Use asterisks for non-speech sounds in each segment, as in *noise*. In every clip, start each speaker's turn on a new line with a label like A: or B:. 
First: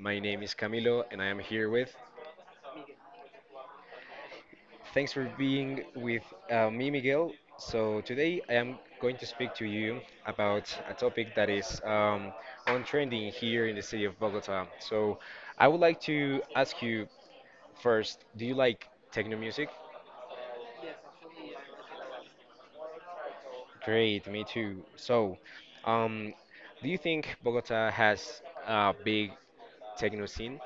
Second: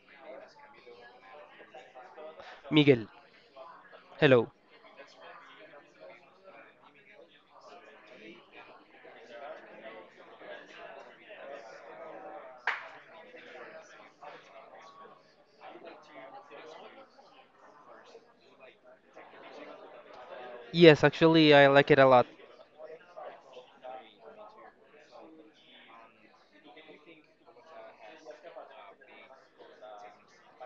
A: My name is Camilo and I am here with.
B: Miguel, hello.
A: Thanks for being with me, Miguel. So, today I am going to speak to you about a topic that is on trending here in the city of Bogota. So, I would like to ask you first, do you like techno music?
B: Yes, actually, I like it a lot.
A: Great, me too. So, um, do you think Bogota has a big techno scene?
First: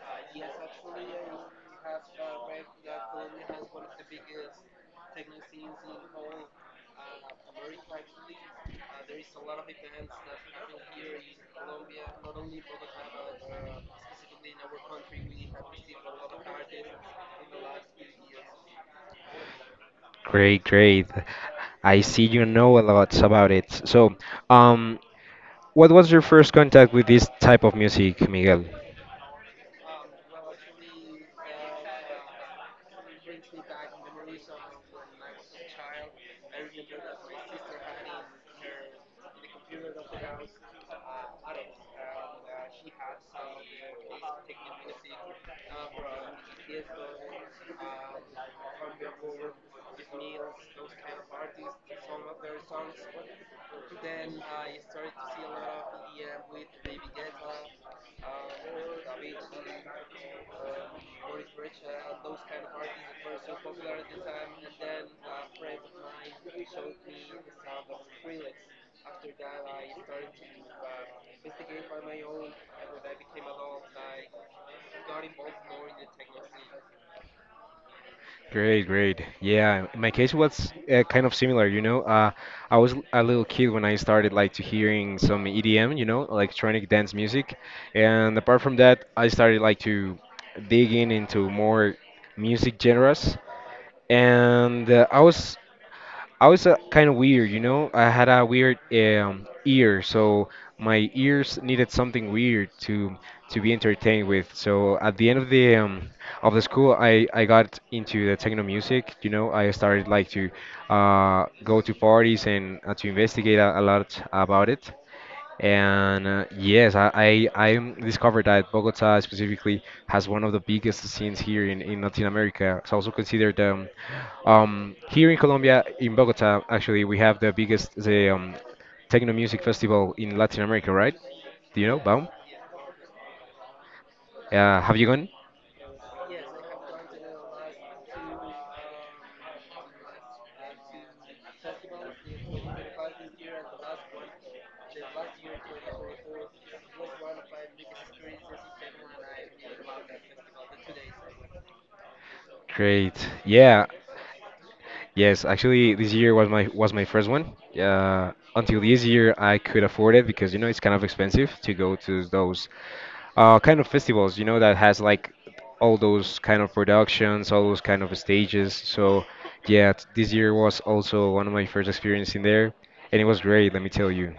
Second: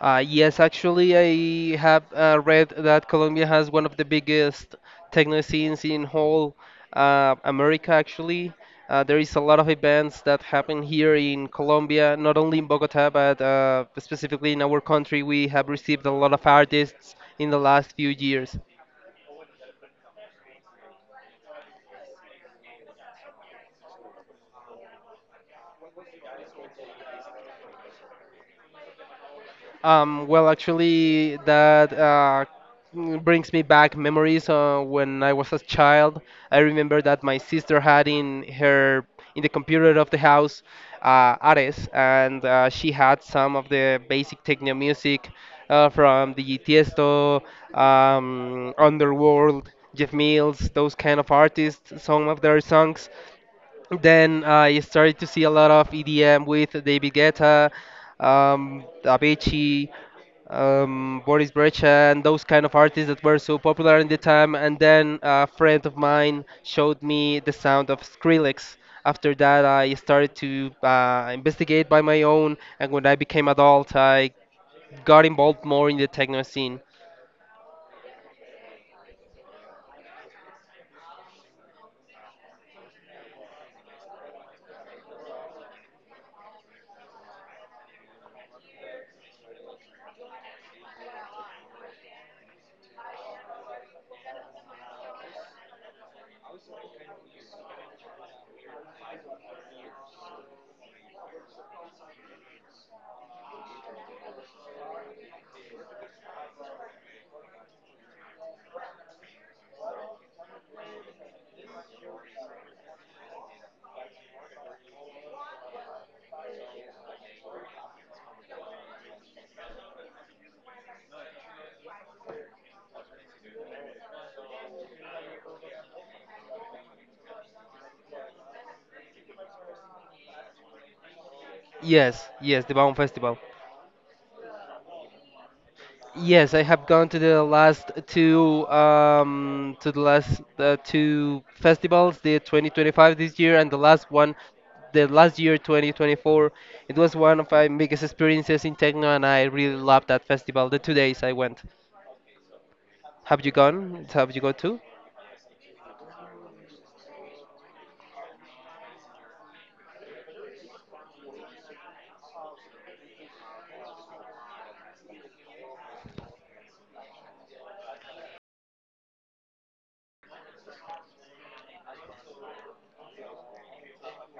B: Yes, actually, I have read that Colombia has one of the biggest techno scenes in whole America, actually. There is a lot of events that happen here in Colombia, not only in Bogota, but specifically in our country. We have received a lot of artists in the last few years.
A: Great, great. I see you know a lot about it. So, um, what was your first contact with this type of music, Miguel?
B: Well, actually, that brings me back memories when I was a child. I remember that my sister had in the computer of the house Ares, and she had some of the basic techno music from the Tiesto, Underworld, Jeff Mills, those kind of artists. Some of their songs. Then I started to see a lot of EDM with David Guetta, Avicii, Boris Brecha and those kind of artists that were so popular in the time. And then a friend of mine showed me the sound of Skrillex. After that, I started to investigate by my own, and when I became adult, I got involved more in the techno scene.
A: Great, great. Yeah, in my case was kind of similar, you know. I was a little kid when I started like to hearing some EDM, you know, electronic dance music. And apart from that, I started like to digging into more music genres. And uh, I was kind of weird, you know. I had a weird ear, so my ears needed something weird to be entertained with. So at the end of the school, I got into the techno music. You know, I started like to go to parties and to investigate a lot about it. And uh, yes, I discovered that Bogota specifically has one of the biggest scenes here in Latin America. It's also considered here in Colombia, in Bogota, actually, we have the biggest the techno music festival in Latin America, right? Do you know,
B: Yes,
A: Baum?
B: yes, the Baum Festival.
A: Have you gone?
B: Yes, I have gone to the last two to the last two festivals, the 2025 this year and the last one, the last year 2024. It was one of my biggest experiences in techno, and I really loved that festival. The two days I went.
A: Great.
B: Have you
A: Yeah.
B: gone? Have you gone to?
A: Yes, actually, this year was my first one. Until this year, I could afford it because you know it's kind of expensive to go to those kind of festivals. You know that has like all those kind of productions, all those kind of stages. So yeah, this year was also one of my first experience in there, and it was great. Let me tell you.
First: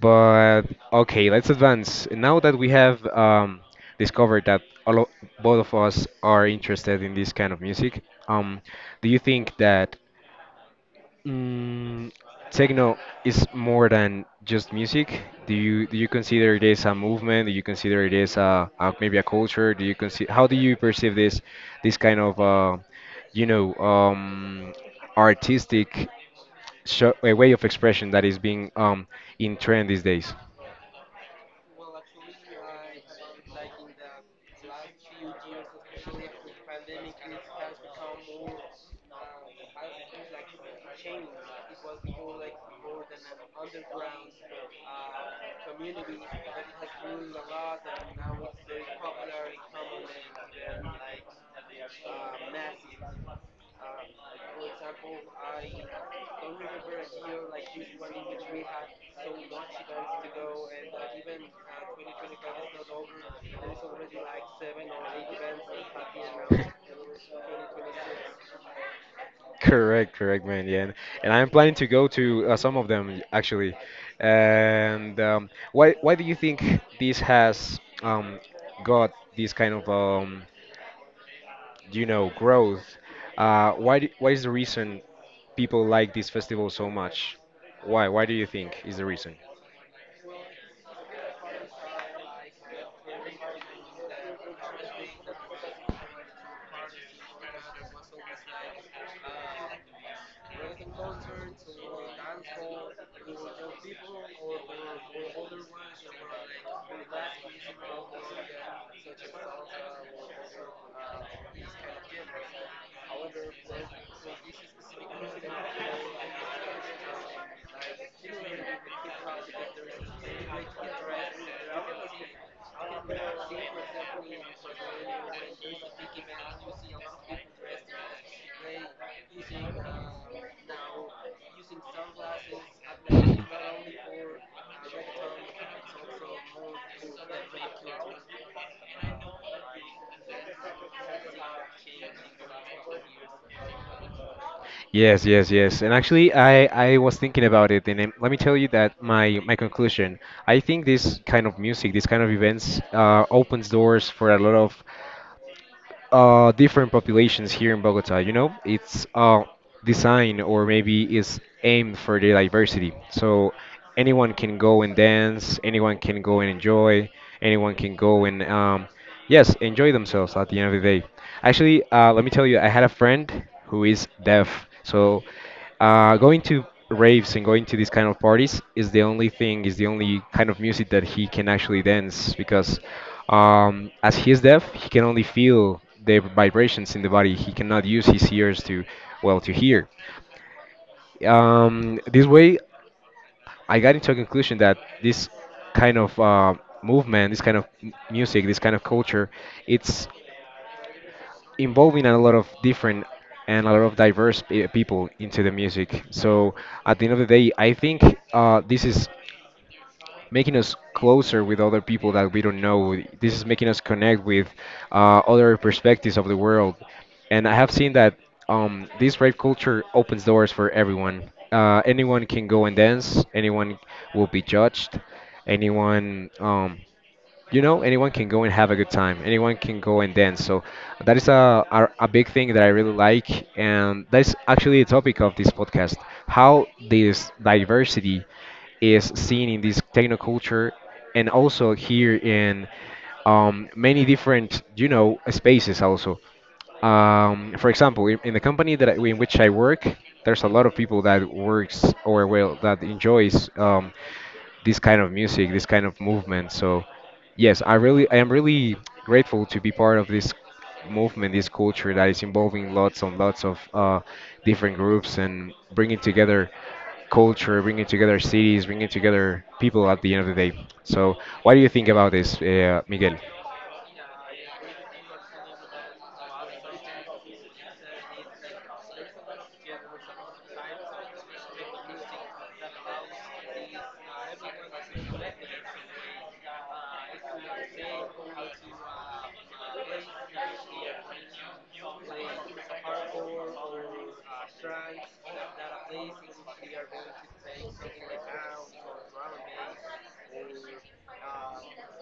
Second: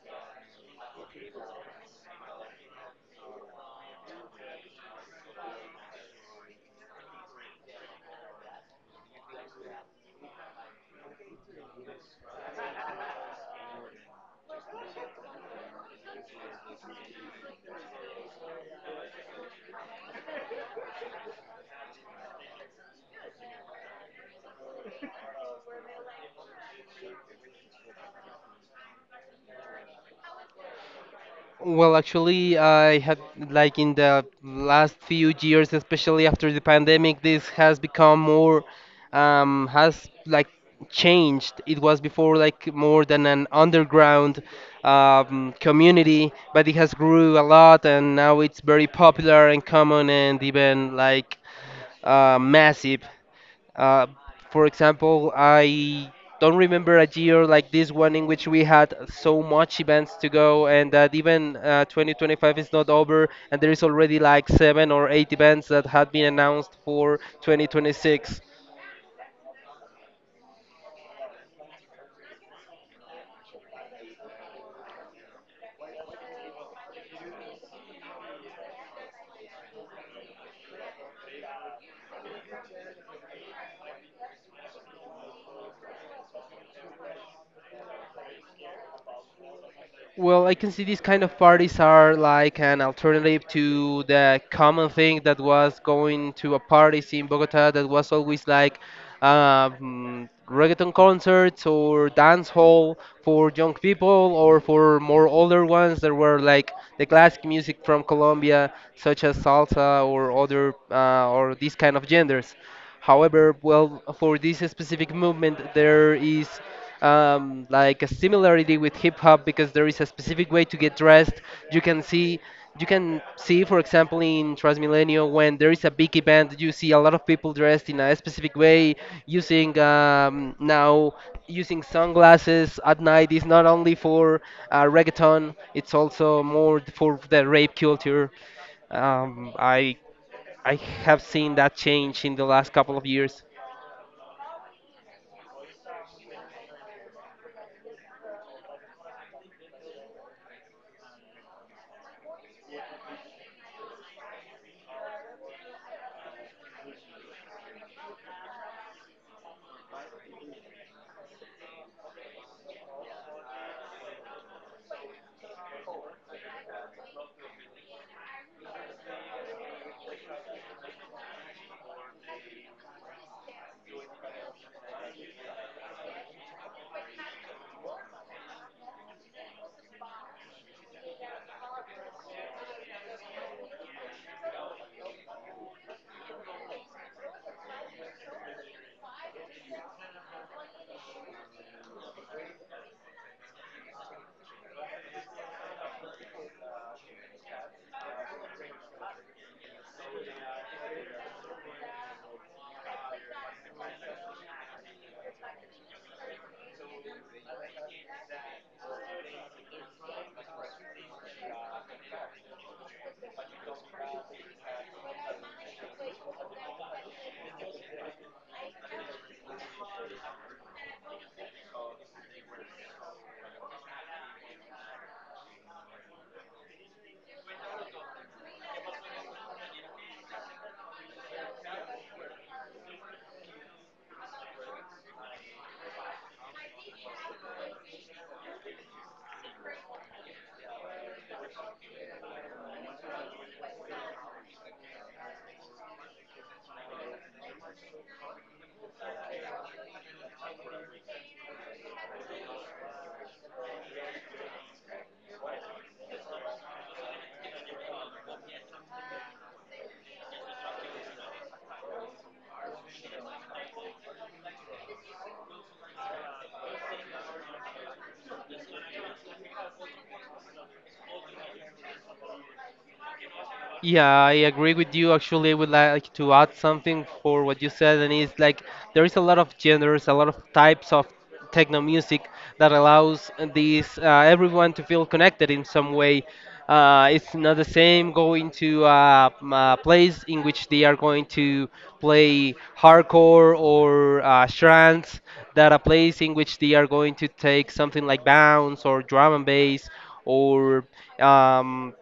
A: But okay, let's advance. Now that we have discovered that both of us are interested in this kind of music, um, do you think that? Mm, techno is more than just music. Do you consider it as a movement? Do you consider it as a maybe a culture? Do you consider how do you perceive this kind of you know um, artistic a way of expression that is being in trend these days?
B: Well, actually, I had like in the last few years, especially after the pandemic, this has become more, has like changed. It was before like more than an underground community, but it has grew a lot, and now it's very popular and common and even like massive. Uh, for example, I don't remember a year like this one in which we had so much events to go, and that even 2025 is not over, and there is already like seven or eight events that had been announced for 2026.
A: Correct, correct, man. Yeah, and I'm planning to go to some of them actually. And um, why do you think this has got this kind of growth? Uh, why is the reason people like this festival so much? Why do you think is the reason?
B: Well, I can see these kind of parties are like an alternative to the common thing that was going to a parties in Bogota that was always like reggaeton concerts or dance hall for young people or for more older ones that were like the classic music from Colombia, such as salsa or other or these kind of genders. However, well, for this specific movement, there is like a similarity with hip hop because there is a specific way to get dressed. You can see, you can see, for example, in Transmilenio when there is a big event, you see a lot of people dressed in a specific way, using now using sunglasses at night is not only for reggaeton; it's also more for the rape culture. Um, I I have seen that change in the last couple of years.
A: Yes, yes, yes. And actually, I was thinking about it, and let me tell you that my conclusion. I think this kind of music, this kind of events, opens doors for a lot of different populations here in Bogota. You know, it's designed or maybe is aimed for the diversity. So anyone can go and dance, anyone can go and enjoy, anyone can go and yes, enjoy themselves at the end of the day. Actually, let me tell you, I had a friend who is deaf, so going to raves and going to these kind of parties is the only thing, is the only kind of music that he can actually dance because as he is deaf, he can only feel the vibrations in the body. He cannot use his ears to, well, to hear. This way, I got into a conclusion that this kind of movement, this kind of music, this kind of culture, it's involving a lot of different and a lot of diverse people into the music. So at the end of the day, I think this is making us closer with other people that we don't know. This is making us connect with other perspectives of the world. And I have seen that this rave culture opens doors for everyone. Anyone can go and dance. Anyone will be judged. Anyone anyone can go and have a good time, anyone can go and dance. So that is a big thing that I really like, and that's actually the topic of this podcast, how this diversity is seen in this technoculture and also here in many different, you know, spaces also, for example, in the company that I, in which I work, there's a lot of people that works or well that enjoys this kind of music, this kind of movement. So yes, I am really grateful to be part of this movement, this culture that is involving lots and lots of different groups and bringing together culture, bringing together cities, bringing together people at the end of the day. So what do you think about this, Miguel?
B: Yeah, I agree with you. Actually, I would like to add something for what you said, and it's like there is a lot of genders, a lot of types of techno music that allows these everyone to feel connected in some way. It's not the same going to a place in which they are going to play hardcore or trance, that a place in which they are going to take something like bounce or drum and bass or um,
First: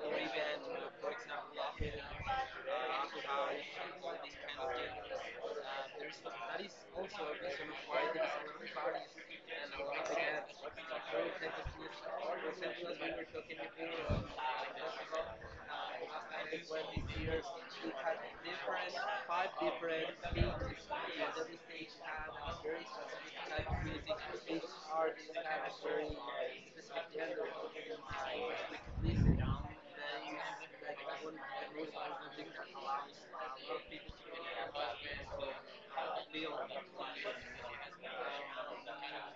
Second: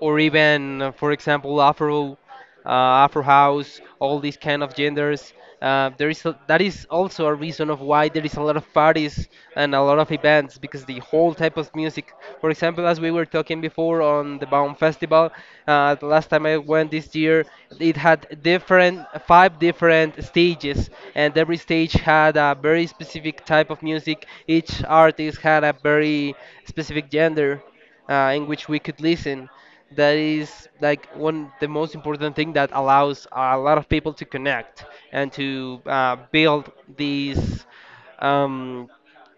B: even, for example, Afro, uh, Afro house, all these kind of genders. That is also a reason of why there is a lot of parties and a lot of events because the whole type of music. For example, as we were talking before on the Baum Festival, the last time I went this year, it had different five different stages, and every stage had a very specific type of music. Each artist had a very specific gender in which we could listen, that is like one the most important thing that allows a lot of people to connect and to build these um,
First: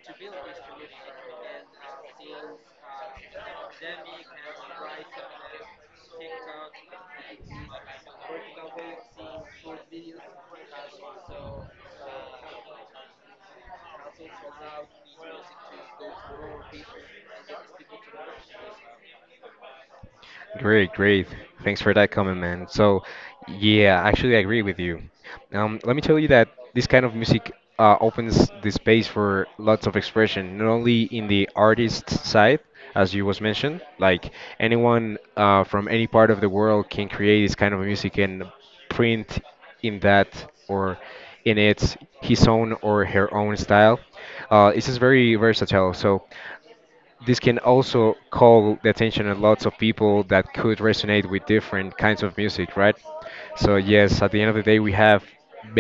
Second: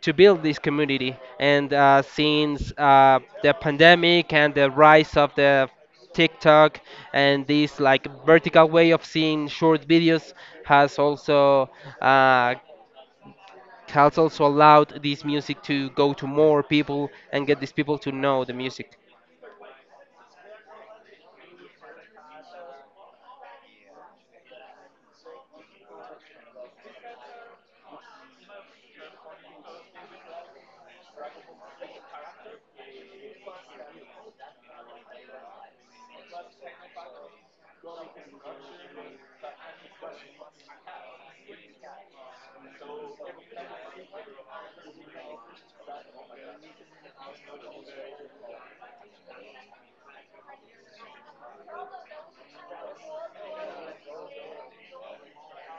B: to build this community, and since the pandemic and the rise of the TikTok and this like vertical way of seeing short videos has also uh, allowed this music to go to more people and get these people to know the music.
A: Great, great. Thanks for that comment, man. So, yeah, actually, I agree with you. Let me tell you that this kind of music opens the space for lots of expression, not only in the artist side, as you was mentioned, like anyone from any part of the world can create this kind of music and print in that or in its his own or her own style. It's just very versatile. So. This can also call the attention of lots of people that could resonate with different kinds of music, right? So yes, at the end of the day, we have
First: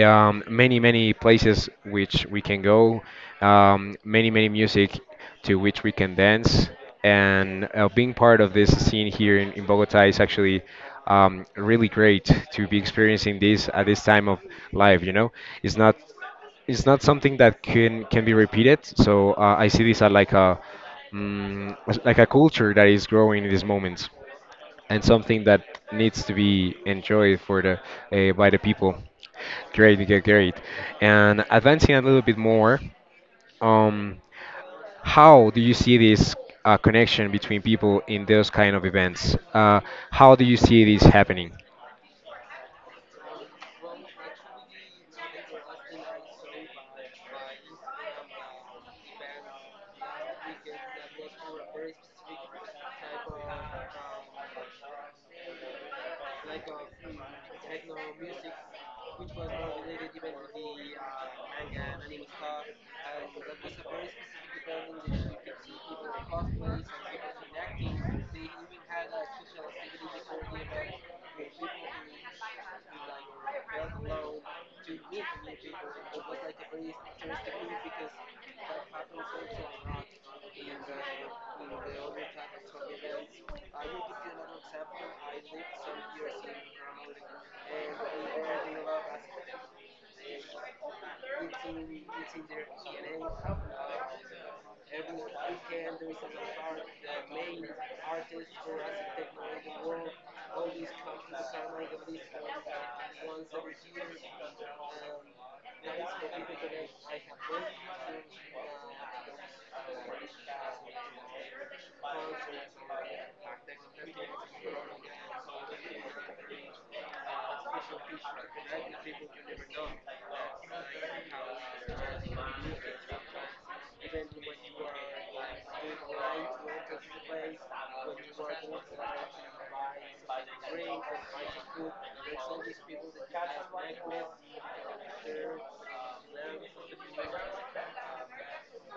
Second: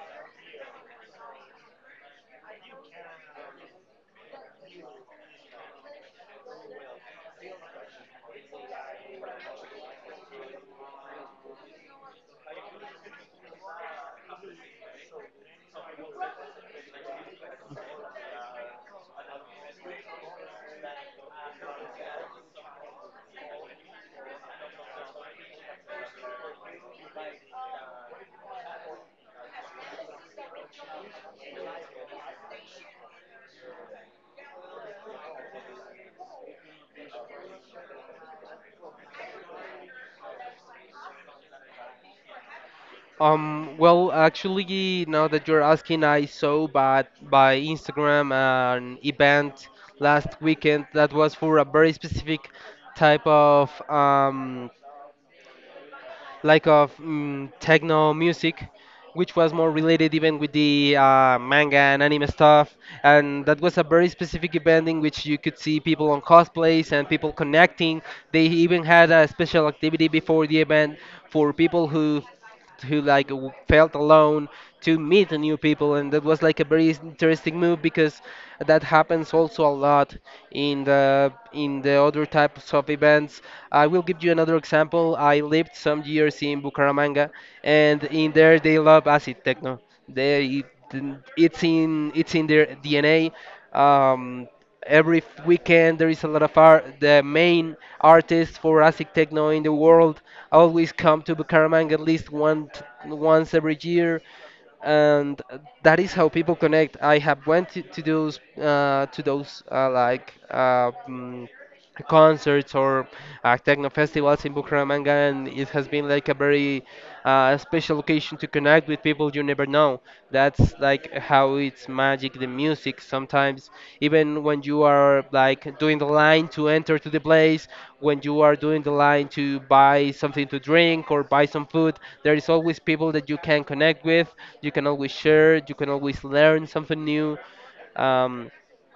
A: many, many places which we can go, many, many music to which we can dance, and being part of this scene here in Bogota is actually really great to be experiencing this at this time of life. You know, it's not it's not something that can be repeated. So I see this as like a as like a culture that is growing in these moments, and something that needs to be enjoyed for the by the people. Great, great, great. And advancing a little bit more, um, how do you see this connection between people in those kind of events? How do you see this happening?
B: Well, actually, now that you're asking, I saw but by Instagram an event last weekend that was for a very specific type of techno music, which was more related even with the manga and anime stuff. And that was a very specific event in which you could see people on cosplays and people connecting. They even had a special activity before the event for people who like w- felt alone to meet new people, and that was like a very interesting move because that happens also a lot in the other types of events. I will give you another example. I lived some years in Bucaramanga, and in there they love acid techno. They it- it's in It's in their DNA. um every f- weekend there is a lot of art, the main artists for asic techno in the world always come to Bucaramanga at least once every year, and that is how people connect. I have went to those concerts or techno festivals in Bucaramanga, and it has been like a very special occasion to connect with people you never know. That's like how it's magic, the music. Sometimes, even when you are like doing the line to enter to the place, when you are doing the line to buy something to drink or buy some food, there is always people that you can connect with. You can always share. You can always learn something new. Um,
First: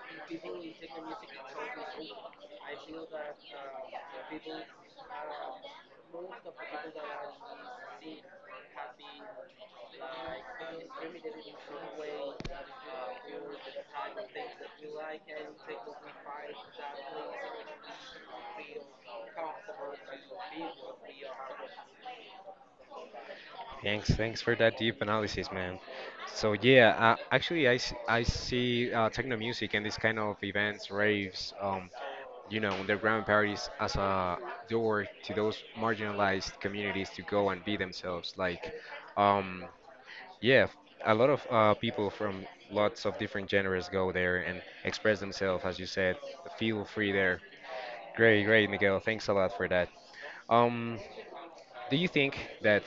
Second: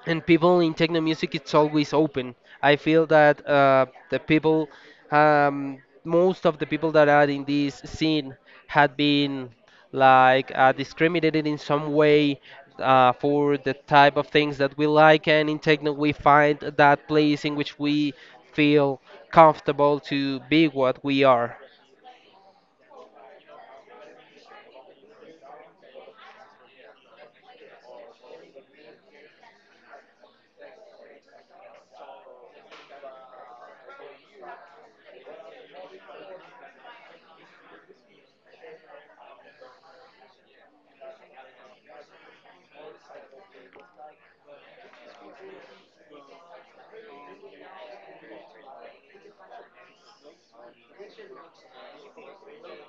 B: and people in techno music it's always open. I feel that the people um, most of the people that are in this scene had been like discriminated in some way for the type of things that we like, and in techno we find that place in which we feel comfortable to be what we are.
A: Thanks, thanks for that deep analysis, man. So yeah, actually, I see techno music and these kind of events, raves, you know, underground parties as a door to those marginalized communities to go and be themselves. Like, um, yeah, a lot of people from lots of different genres go there and express themselves, as you said. Feel free there. Great, great, Miguel. Thanks a lot for that. Um, do you think that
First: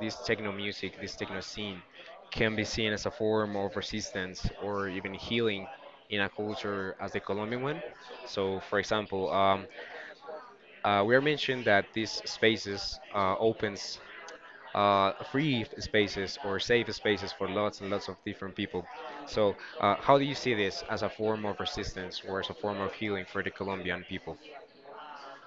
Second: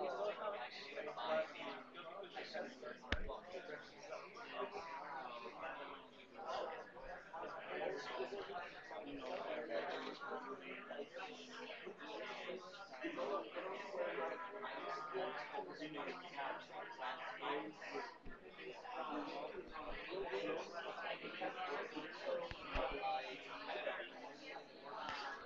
A: this techno music, this techno scene, can be seen as a form of resistance or even healing in a culture as the Colombian one? So, for example, we are mentioned that these spaces opens free spaces or safe spaces for lots and lots of different people. So, how do you see this as a form of resistance or as a form of healing for the Colombian people?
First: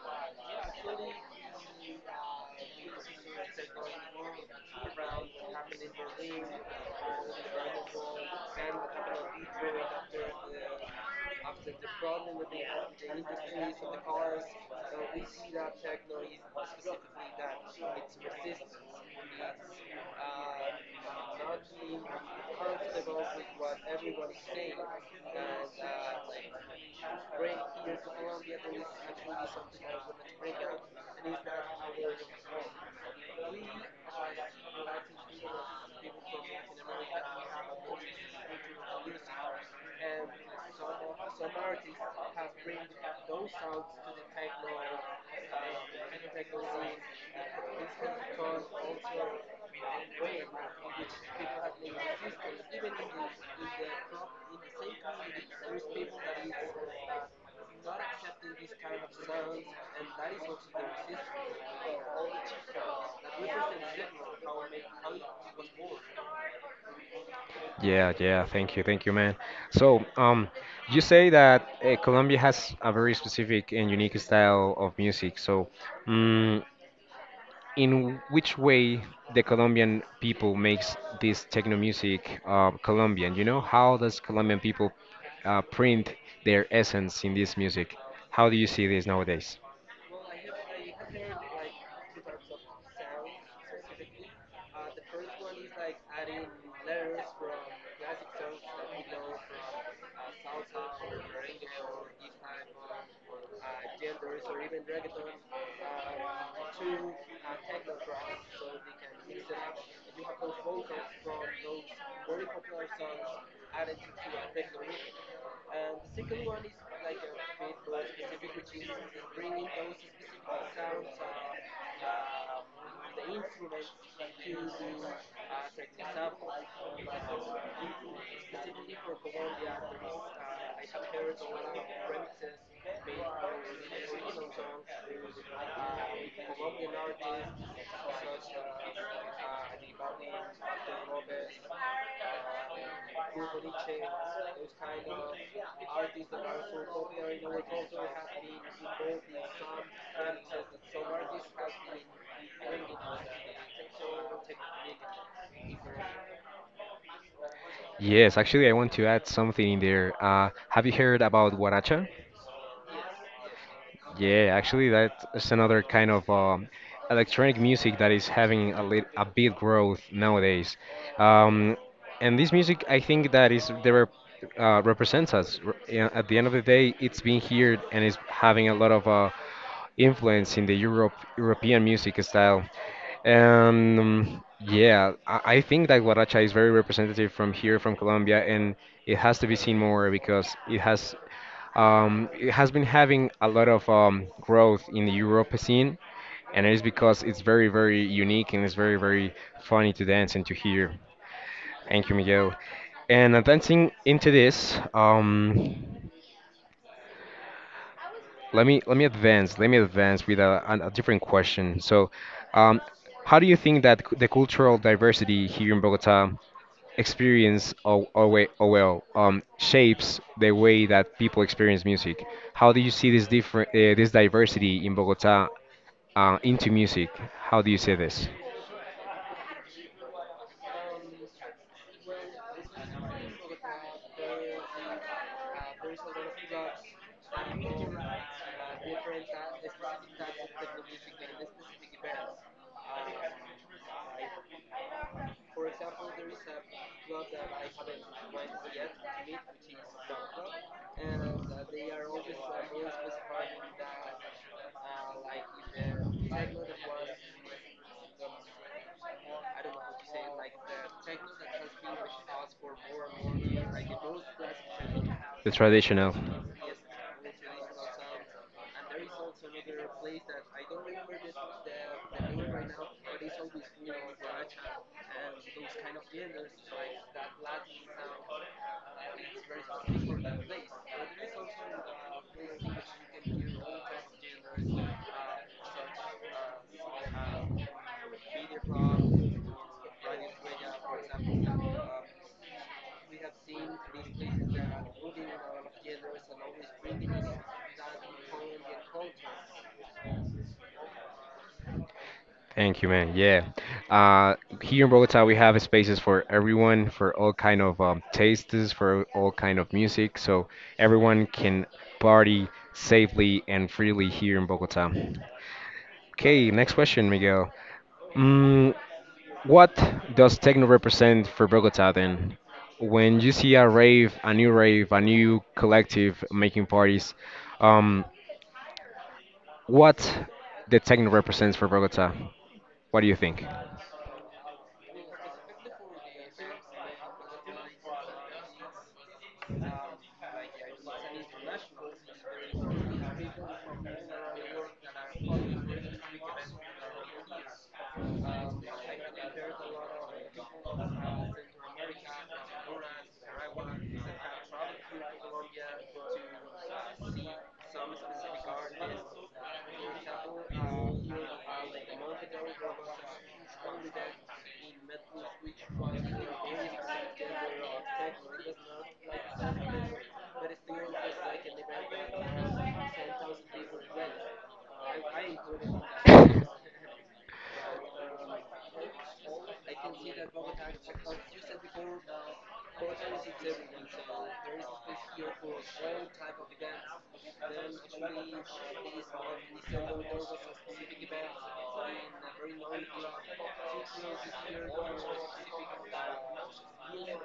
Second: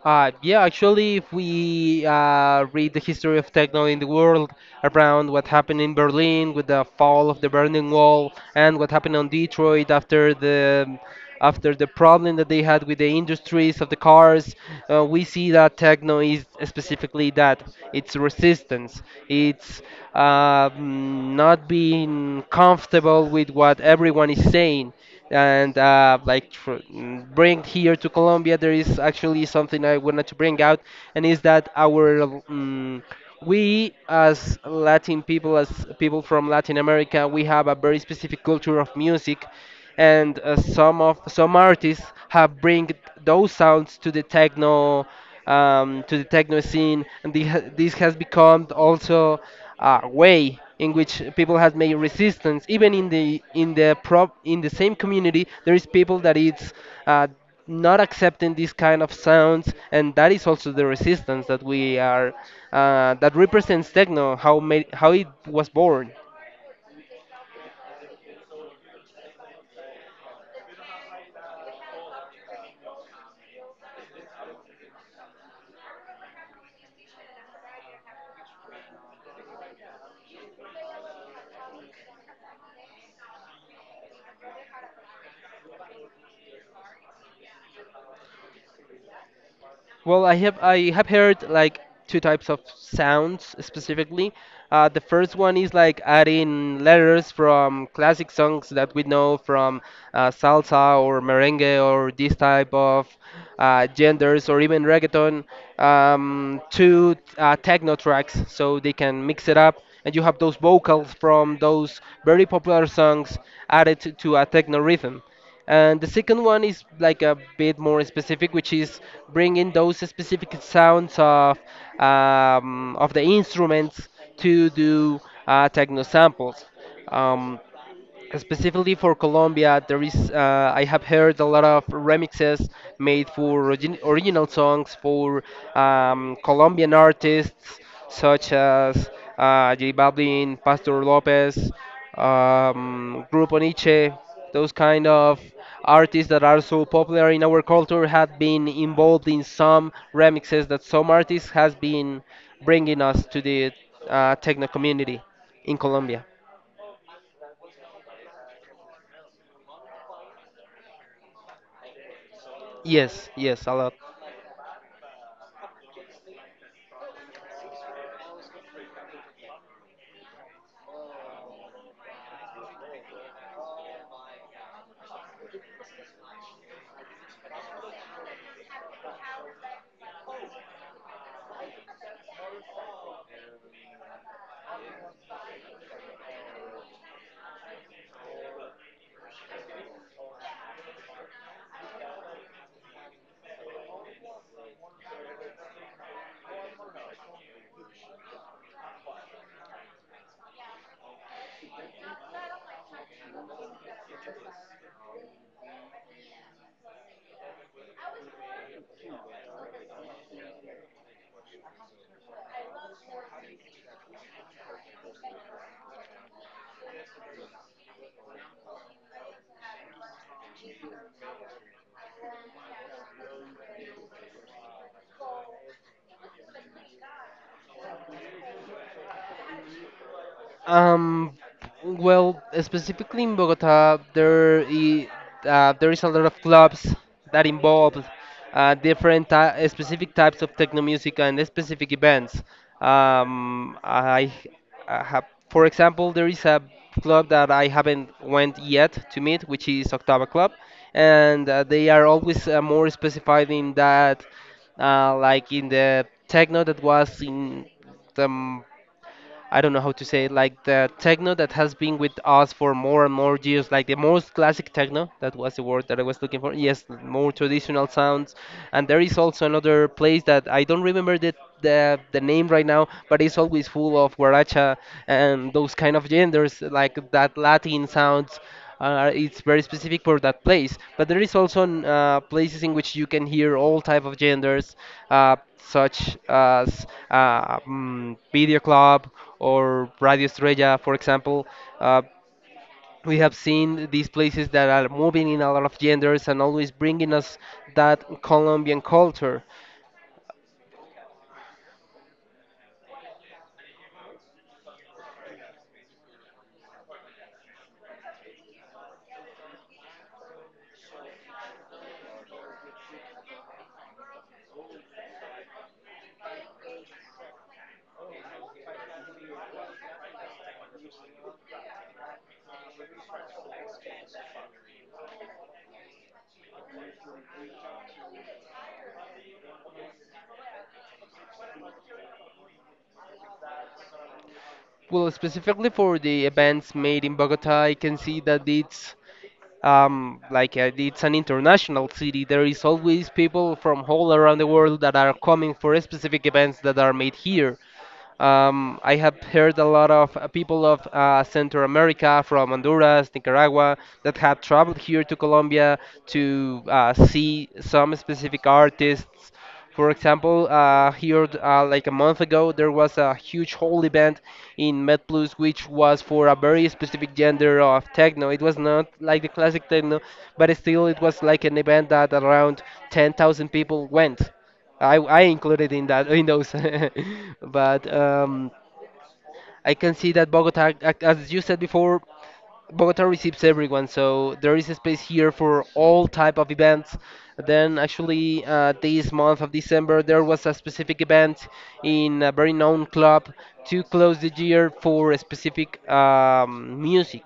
B: Yeah, actually, if we read the history of techno in the world around what happened in Berlin with the fall of the Berlin Wall and what happened on Detroit after the problem that they had with the industries of the cars, we see that techno is specifically that, it's resistance. It's not being comfortable with what everyone is saying, and bring here to Colombia, there is actually something I wanted to bring out, and is that our mm we as Latin people, as people from Latin America, we have a very specific culture of music, and some artists have bring those sounds to the techno, to the techno scene, and this has become also a way in which people has made resistance. Even in the prop in the same community, there is people that it's uh, not accepting these kind of sounds, and that is also the resistance that we are that represents techno, how made, how it was born.
A: Yeah, yeah. Thank you, man. So, you say that Colombia has a very specific and unique style of music. So, mm in which way the Colombian people makes this techno music Colombian? You know, how does Colombian people print their essence in this music? How do you see this nowadays?
B: Well, I have heard like two types of sounds specifically. The first one is like adding letters from classic songs that we know from salsa or merengue or this type of genders or even reggaeton, to techno tracks, so they can mix it up. And you have those vocals from those very popular songs added to a techno rhythm. And the second one is like a bit more specific, which is bringing those specific sounds of the instruments to do techno samples. Um, Specifically for Colombia, there is I have heard a lot of remixes made for original songs for Colombian artists such as J Balvin, Pastor Lopez, Grupo Nietzsche. Those kind of artists that are so popular in our culture had been involved in some remixes that some artists has been bringing us to the techno community in Colombia.
A: Yes, actually, I want to add something in there. Have you heard about guaracha?
B: Yes, yes, a lot.
A: Yeah, actually, that's another kind of electronic music that is having a big growth nowadays. Um, and this music, I think that is they represents us. Yeah, at the end of the day, it's being here and is having a lot of influence in the European music style. And yeah, I think that guaracha is very representative from here, from Colombia, and it has to be seen more because it has. It has been having a lot of growth in the Europa scene, and it is because it's very, very unique and it's very, very funny to dance and to hear. Thank you, Miguel. And advancing into this, let me advance with a different question. So, um, how do you think that the cultural diversity here in Bogota experience or shapes the way that people experience music. How do you see this different this diversity in Bogota into music? How do you see this?
B: Um, well, specifically in Bogota, there is a lot of clubs that involve specific types of techno music and specific events. Um, I, I have, for example, there is a club that I haven't went yet to meet, which is Octava Club, and they are always more specified in that, like in the techno that was in the I don't know how to say it, like the techno that has been with us for more and more years, like the most classic techno, that
A: The
B: was the word that I
A: traditional.
B: was looking for. Yes, more traditional sounds. And there is also another place that I don't remember the name right now, but it's always full of guaracha and those kind of genders, like that Latin sounds, it's very specific for that place. But there is also places in which you can hear all type of genders, such as Video Club or Radio Estrella, for example. Uh, we have seen these places that are moving in a lot of genders and always bringing us that Colombian culture.
A: Thank you, man. Yeah. Uh, Here in Bogota, we have spaces for everyone, for all kind of tastes, for all kind of music, so everyone can party safely and freely here in Bogota. Okay, next question, Miguel. Mm, what does techno represent for Bogota then? When you see a rave, a new collective making parties, um, what the techno represents for Bogota? What do you think?
B: Well, specifically for the events made in Bogota, I can see that it's an international city. There is always people from all around the world that are coming for specific events that are made here. I have heard a lot of people of Central America, from Honduras, Nicaragua, that have traveled here to Colombia to see some specific artists. For example, here like a month ago, there was a huge whole event in MedPlus, which was for a very specific gender of techno. It was not like the classic techno, but still, it was like an event that around 10,000 people went. I included in that in those,
A: *coughs*
B: *laughs* but I can see that Bogota, as you said before, Bogota receives everyone, so there is a space here for all type of events. Then actually, this month of December, there was a specific event in a very known club to close the year for a specific music,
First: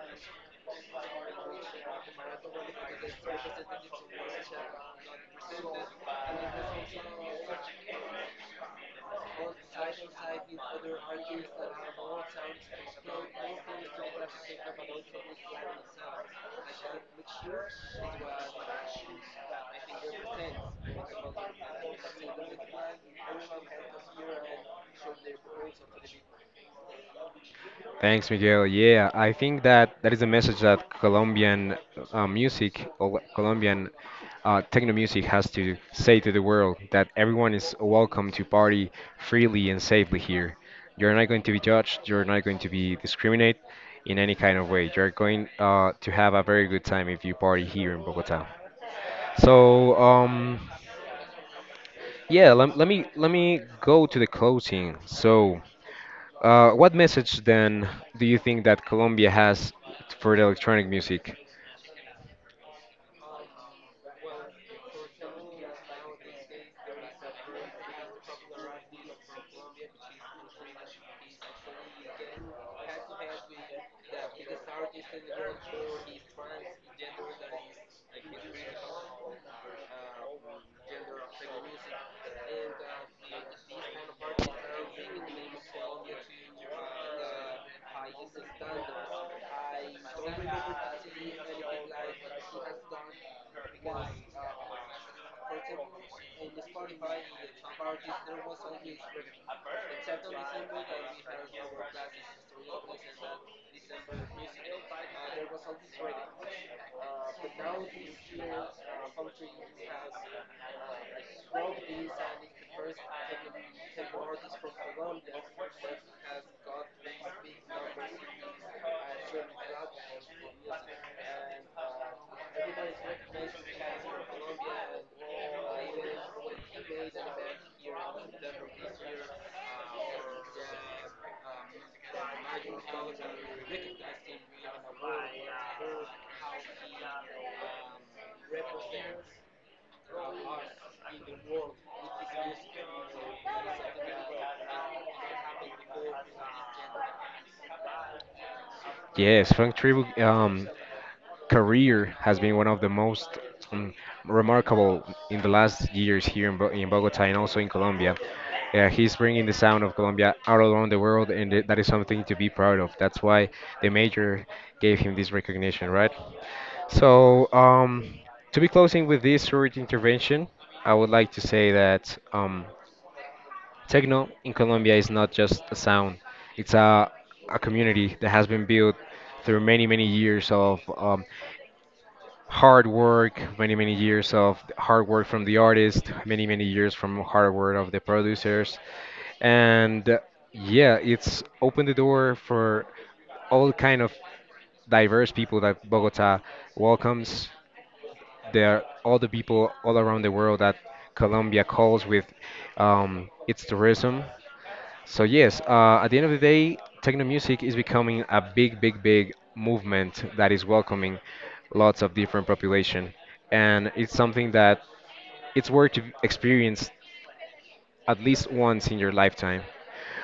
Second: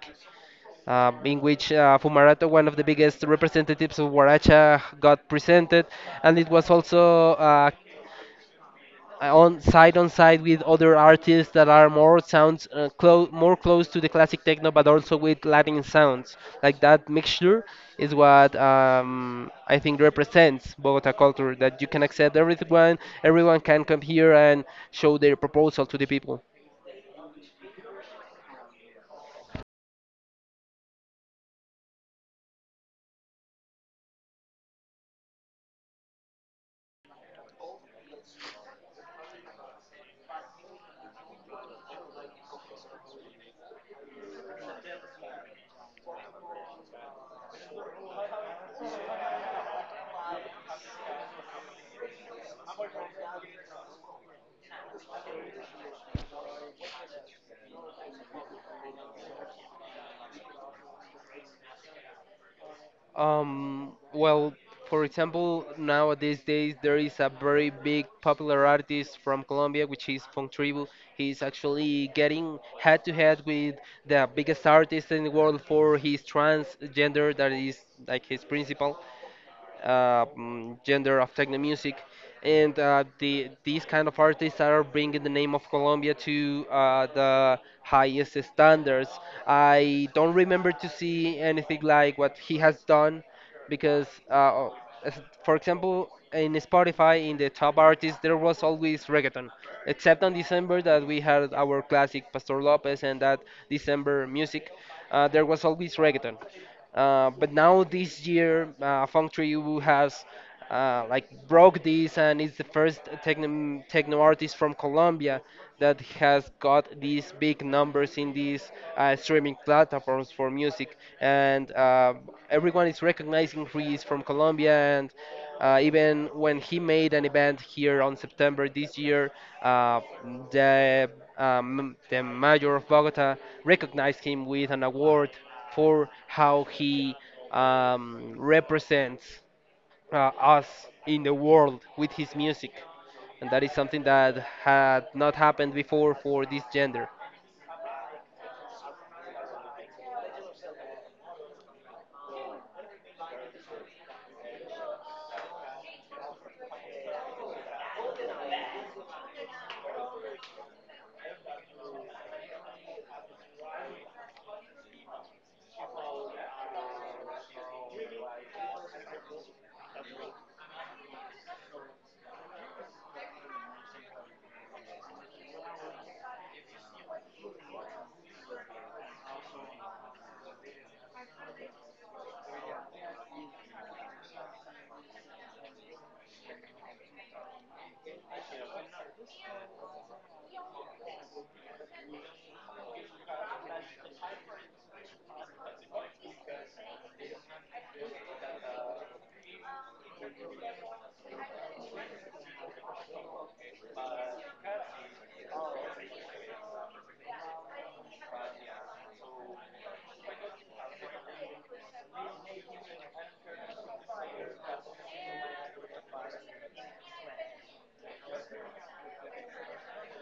B: in which Fumarato, one of the biggest representatives of Huaracha, got presented, and it was also on side with other artists that are more sounds close more close to the classic techno but also with latin sounds, like that mixture is what I think represents bogota culture, that you can accept everyone. Everyone can come here and show their proposal to the people.
A: *laughs* Thanks, Miguel. Yeah, I think that that is a message that Colombian music, Colombian techno music has to say to the world that everyone is welcome to party freely and safely here. You're not going to be judged, you're not going to be discriminated in any kind of way. You're going to have a very good time if you party here in Bogota. So, yeah, let me go to the closing. So, what message then do you think that Colombia has for the electronic music?
B: Well, for example, nowadays days there is a very big popular artist from Colombia, which is Fontribu. He's actually getting head to head with the biggest artist in the world for his transgender, that is like his principal gender of techno music, and these kind of artists are bringing the name of Colombia to the highest standards. I don't remember to see anything like what he has done, because for example. In Spotify, in the top artists, there was always reggaeton, except on December that we had our classic Pastor Lopez and that December music. There was always reggaeton, but now this year, Feng has like broke this and is the first techno artist from Colombia that has got these big numbers in these streaming platforms for music. And everyone is recognizing he is from Colombia. And even when he made an event here on September this year, uh, the the mayor of Bogota recognized him with an award for how he represents us in the world with his music. And that is something that had not happened before for this gender.
A: Yes, Frank Tribu's career has been one of the most um, remarkable in the last years here in, in Bogota and also in Colombia. He's bringing the sound of Colombia out around the world, and that is something to be proud of. That's why the major gave him this recognition, right? So, to be closing with this short intervention, I would like to say that. Techno in Colombia is not just a sound, it's a community that has been built through many, many years of hard work, many, many years of hard work from the artist, many, many years from hard work of the producers. And yeah, it's opened the door for all kind of diverse people that Bogota welcomes. There are all the people all around the world that Colombia calls with its tourism. So yes, at the end of the day, techno music is becoming a big, big, big movement that is welcoming lots of different population, and it's something that it's worth to experience at least once in your lifetime.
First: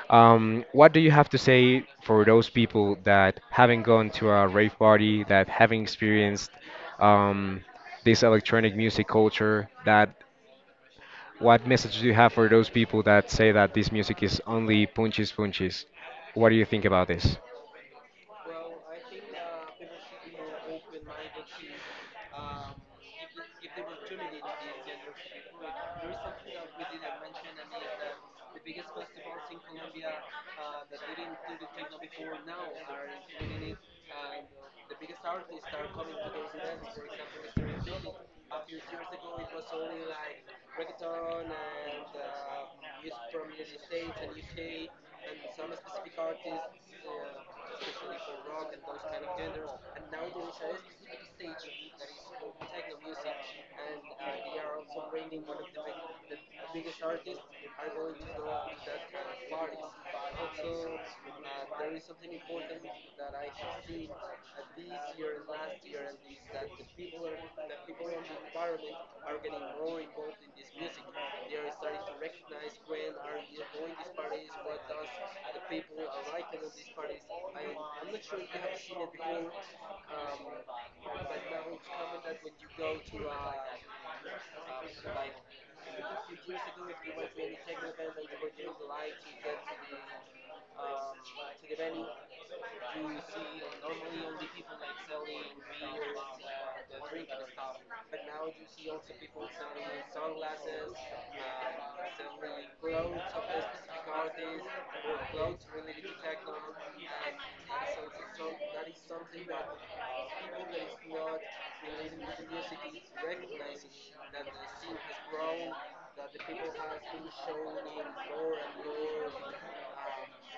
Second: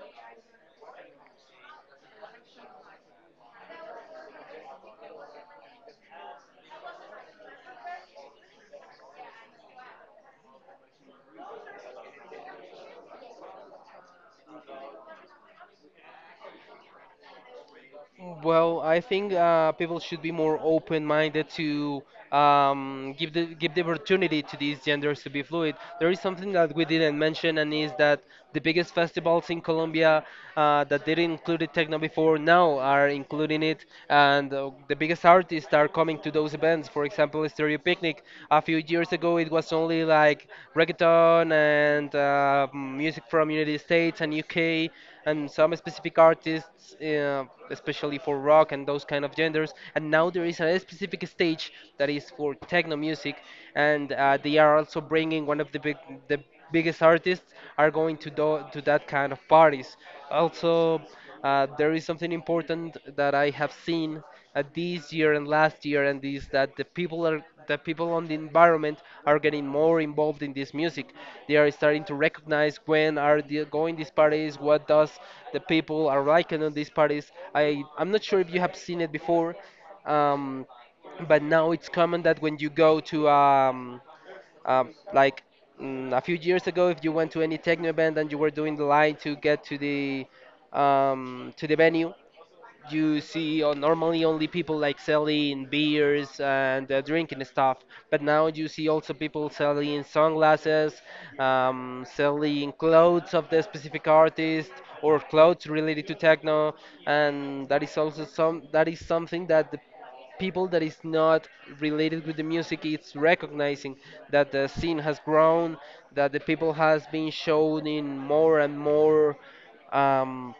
A: What do you have to say for those people that haven't gone to a rave party, that haven't experienced um, this electronic music culture, that what message do you have for those people that say that this music is only punches punches? What do you think about this?
B: Well, I think people should be more open-minded to, give the opportunity to these genders to be fluid. There is something that we didn't mention, and is that the biggest festivals in Colombia, that didn't include techno before, now are including it, and the biggest artists are coming to those events. For example, Stereo Picnic. A few years ago, it was only like reggaeton and music from United States and UK and some specific artists, especially for rock and those kind of genders. And now there is a specific stage that is for techno music, and they are also bringing one of the the biggest artists are going to do, to that kind of parties. Also, there is something important that I have seen this year and last year and this, that the people on the environment are getting more involved in this music. They are starting to recognize when are they going these parties, what does the people are liking on these parties. I'm not sure if you have seen it before, um, but now it's common that when you go to um like a few years ago, if you went to any techno event and you were doing the line to get to the venue, you see or normally only people like selling beers and drinking stuff, but now you see also people selling sunglasses, selling clothes of the specific artist or clothes related to techno, and that is also some that is something that the people that is not related with the music is recognizing, that the scene has grown, that the people has been shown in more and more um,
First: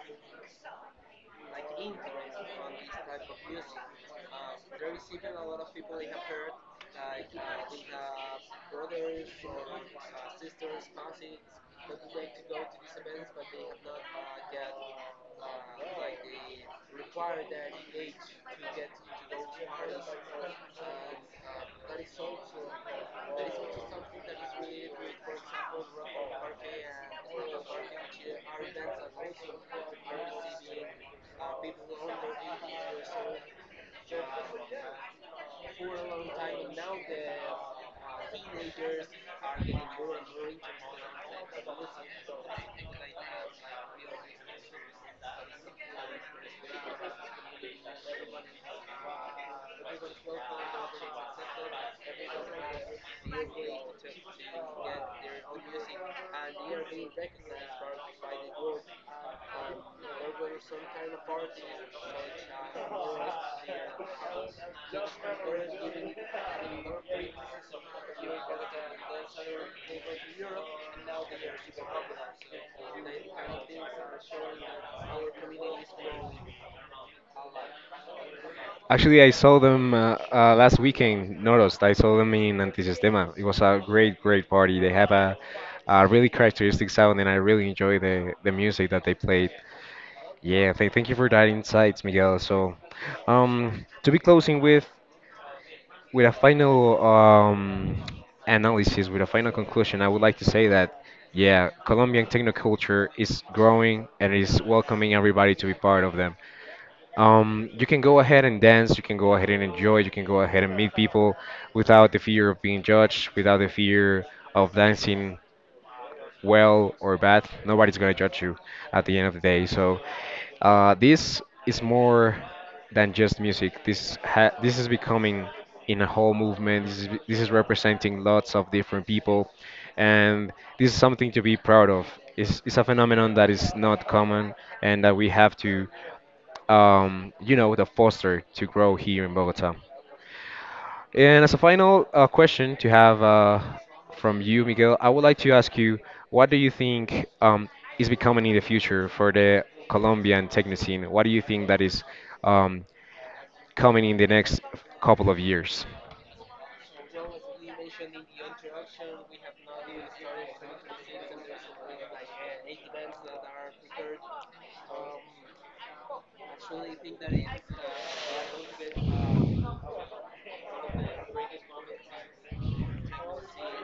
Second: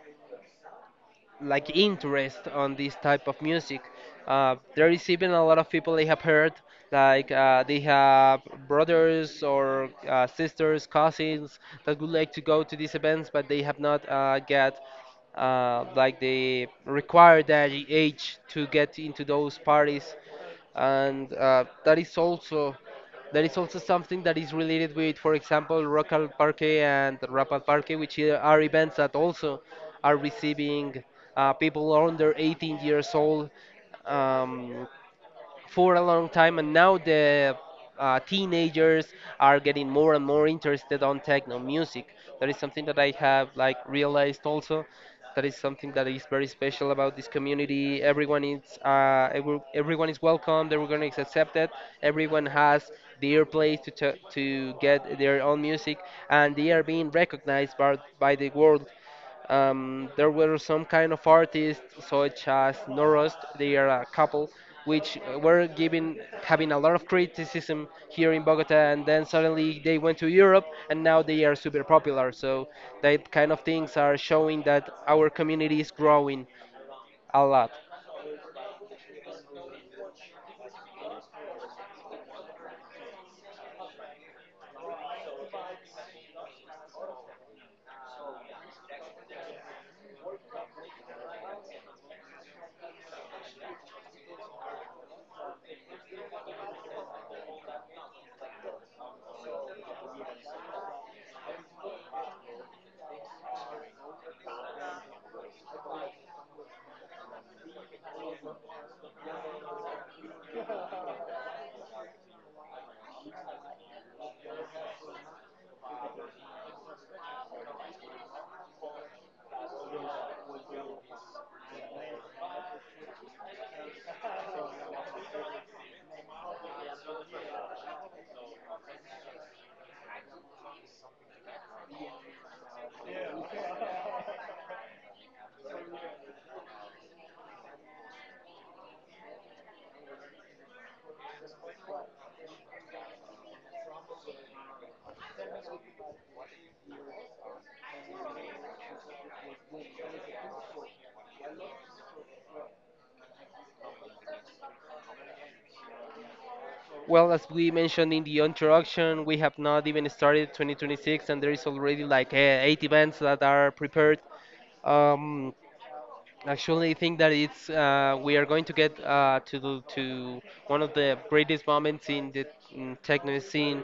B: like interest on this type of music. There is even a lot of people they have heard, like they have brothers or sisters, cousins that would like to go to these events, but they have not get, like they require that age to get into those parties, and that is also. There is also something that is related with, for example, Rock al Parque and Rap al Parque, which are events that also are receiving people under 18 years old. Um, for a long time, and now the teenagers are getting more and more interested on techno music. That is something that I have like realized also. That is something that is very special about this community. Everyone is everyone is welcomed, everyone is accepted, everyone has their place to, to get their own music, and they are being recognized by the world. There were some kind of artists, such as Norost, they are a couple, which were given having a lot of criticism here in Bogota, and then suddenly they went to Europe, and now they are super popular. So that kind of things are showing that our community is growing a lot.
A: Actually, I saw them last weekend. Noticed I saw them in Antisistema. It was a great, great party. They have a really characteristic sound, and I really enjoy the music that they played. Yeah, thank you for that insights, Miguel. So, to be closing with a final analysis, with a final conclusion, I would like to say that, yeah, Colombian technoculture is growing and is welcoming everybody to be part of them. You can go ahead and dance, you can go ahead and enjoy, you can go ahead and meet people without the fear of being judged, without the fear of dancing well or bad, nobody's gonna judge you at the end of the day. So this is more than just music. This this is becoming in a whole movement. This is representing lots of different people, and this is something to be proud of. It's a phenomenon that is not common and that we have to, you know, to foster to grow here in Bogota. And as a final question to have from you, Miguel, I would like to ask you, what do you think is becoming in the future for the Colombian techno scene? What do you think that is um, coming in the next couple of years?
B: Well, as we mentioned in the introduction, we have not even started 2026, and there is already like eight events that are prepared. Um, Actually, I think that it's we are going to get to one of the greatest moments in the techno scene.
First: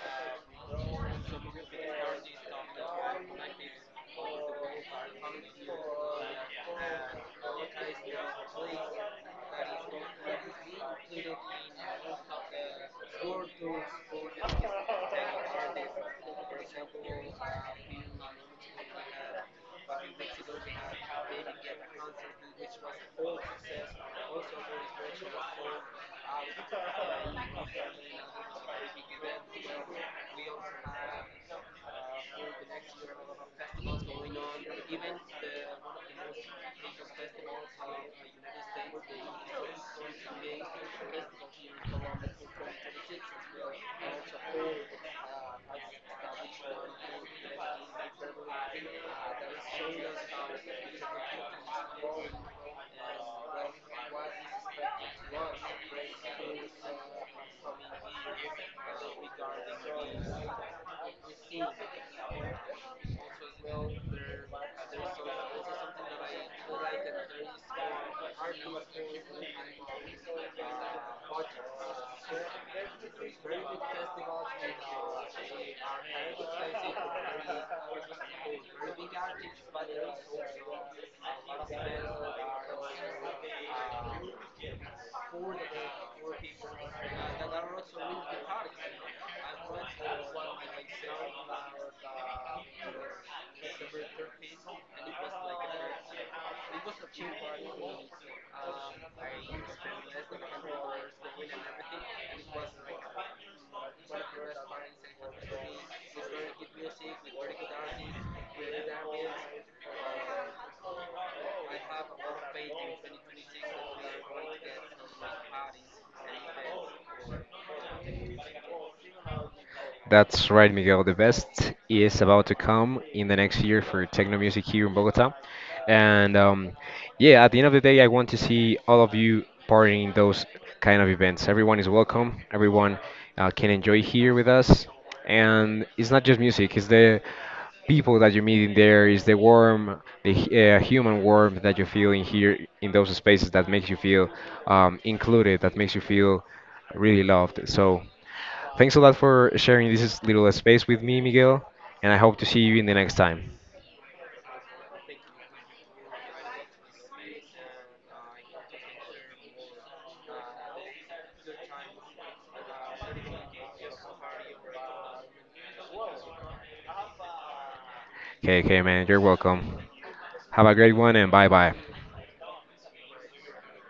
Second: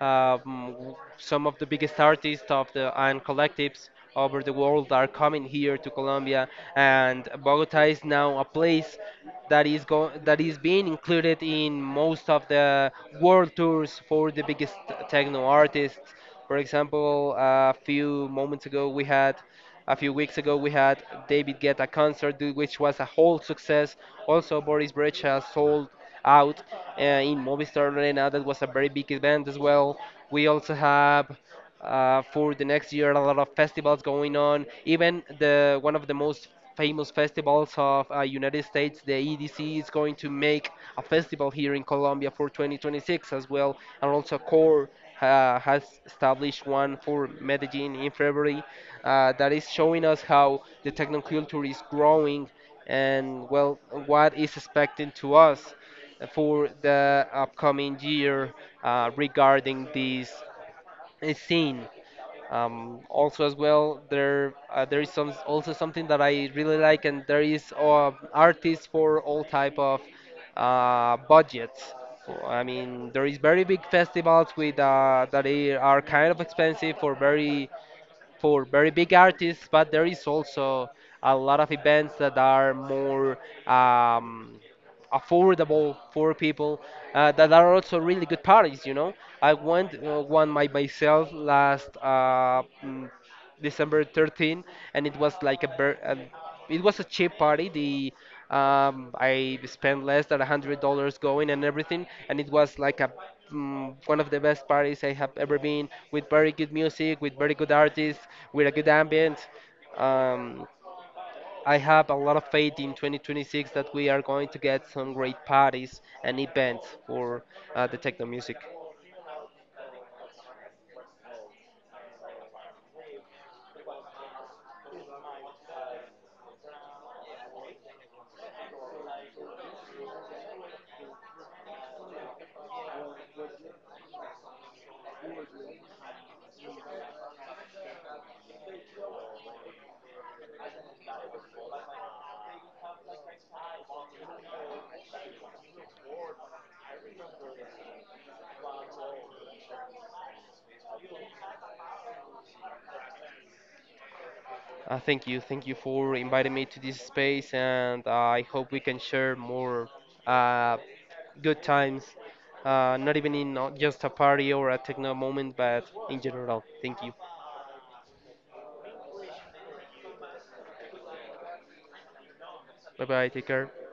B: Um, some of the biggest artists of the and collectives over the world are coming here to Colombia, and Bogota is now a place that is being included in most of the world tours for the biggest techno artists. For example, a few moments ago we had. A few weeks ago, we had David Guetta concert, which was a whole success. Also, Boris Brecha sold out in Movistar Arena. That was a very big event as well. We also have for the next year a lot of festivals going on. Even the one of the most famous festivals of United States. The EDC is going to make a festival here in Colombia for 2026 as well, and also CORE has established one for Medellin in February. That is showing us how the technoculture is growing, and well, what is expected to us for the upcoming year regarding this scene. Also, as well, there there is something that I really like, and there is artists for all type of budgets. So, I mean, there is very big festivals with that they are kind of expensive for very big artists, but there is also a lot of events that are more um, affordable for people that are also really good parties. You know, I went one by myself last December 13, and it was a cheap party. The I spent less than $100 going and everything, and it was like a, one of the best parties I have ever been, with very good music, with very good artists, with a good ambient. Um, I have a lot of faith in 2026 that we are going to get some great parties and events for the techno music.
A: That's right, Miguel. The best is about to come in the next year for techno music here in Bogota. And yeah, at the end of the day, I want to see all of you partying in those kind of events. Everyone is welcome. Everyone can enjoy here with us. And it's not just music, it's the people that you meet in there, it's the warm, the human warmth that you feel in here, in those spaces that makes you feel included, that makes you feel really loved. So thanks a lot for sharing this little space with me, Miguel, and I hope to see you in the next time.
B: Thank you, thank you for inviting me to this space, and I hope we can share more uh, good times. Not even in just a party or a techno moment, but in general. Thank you.
A: Okay, okay, man, you're welcome. Have a great one and bye bye.
B: Bye bye. Take care.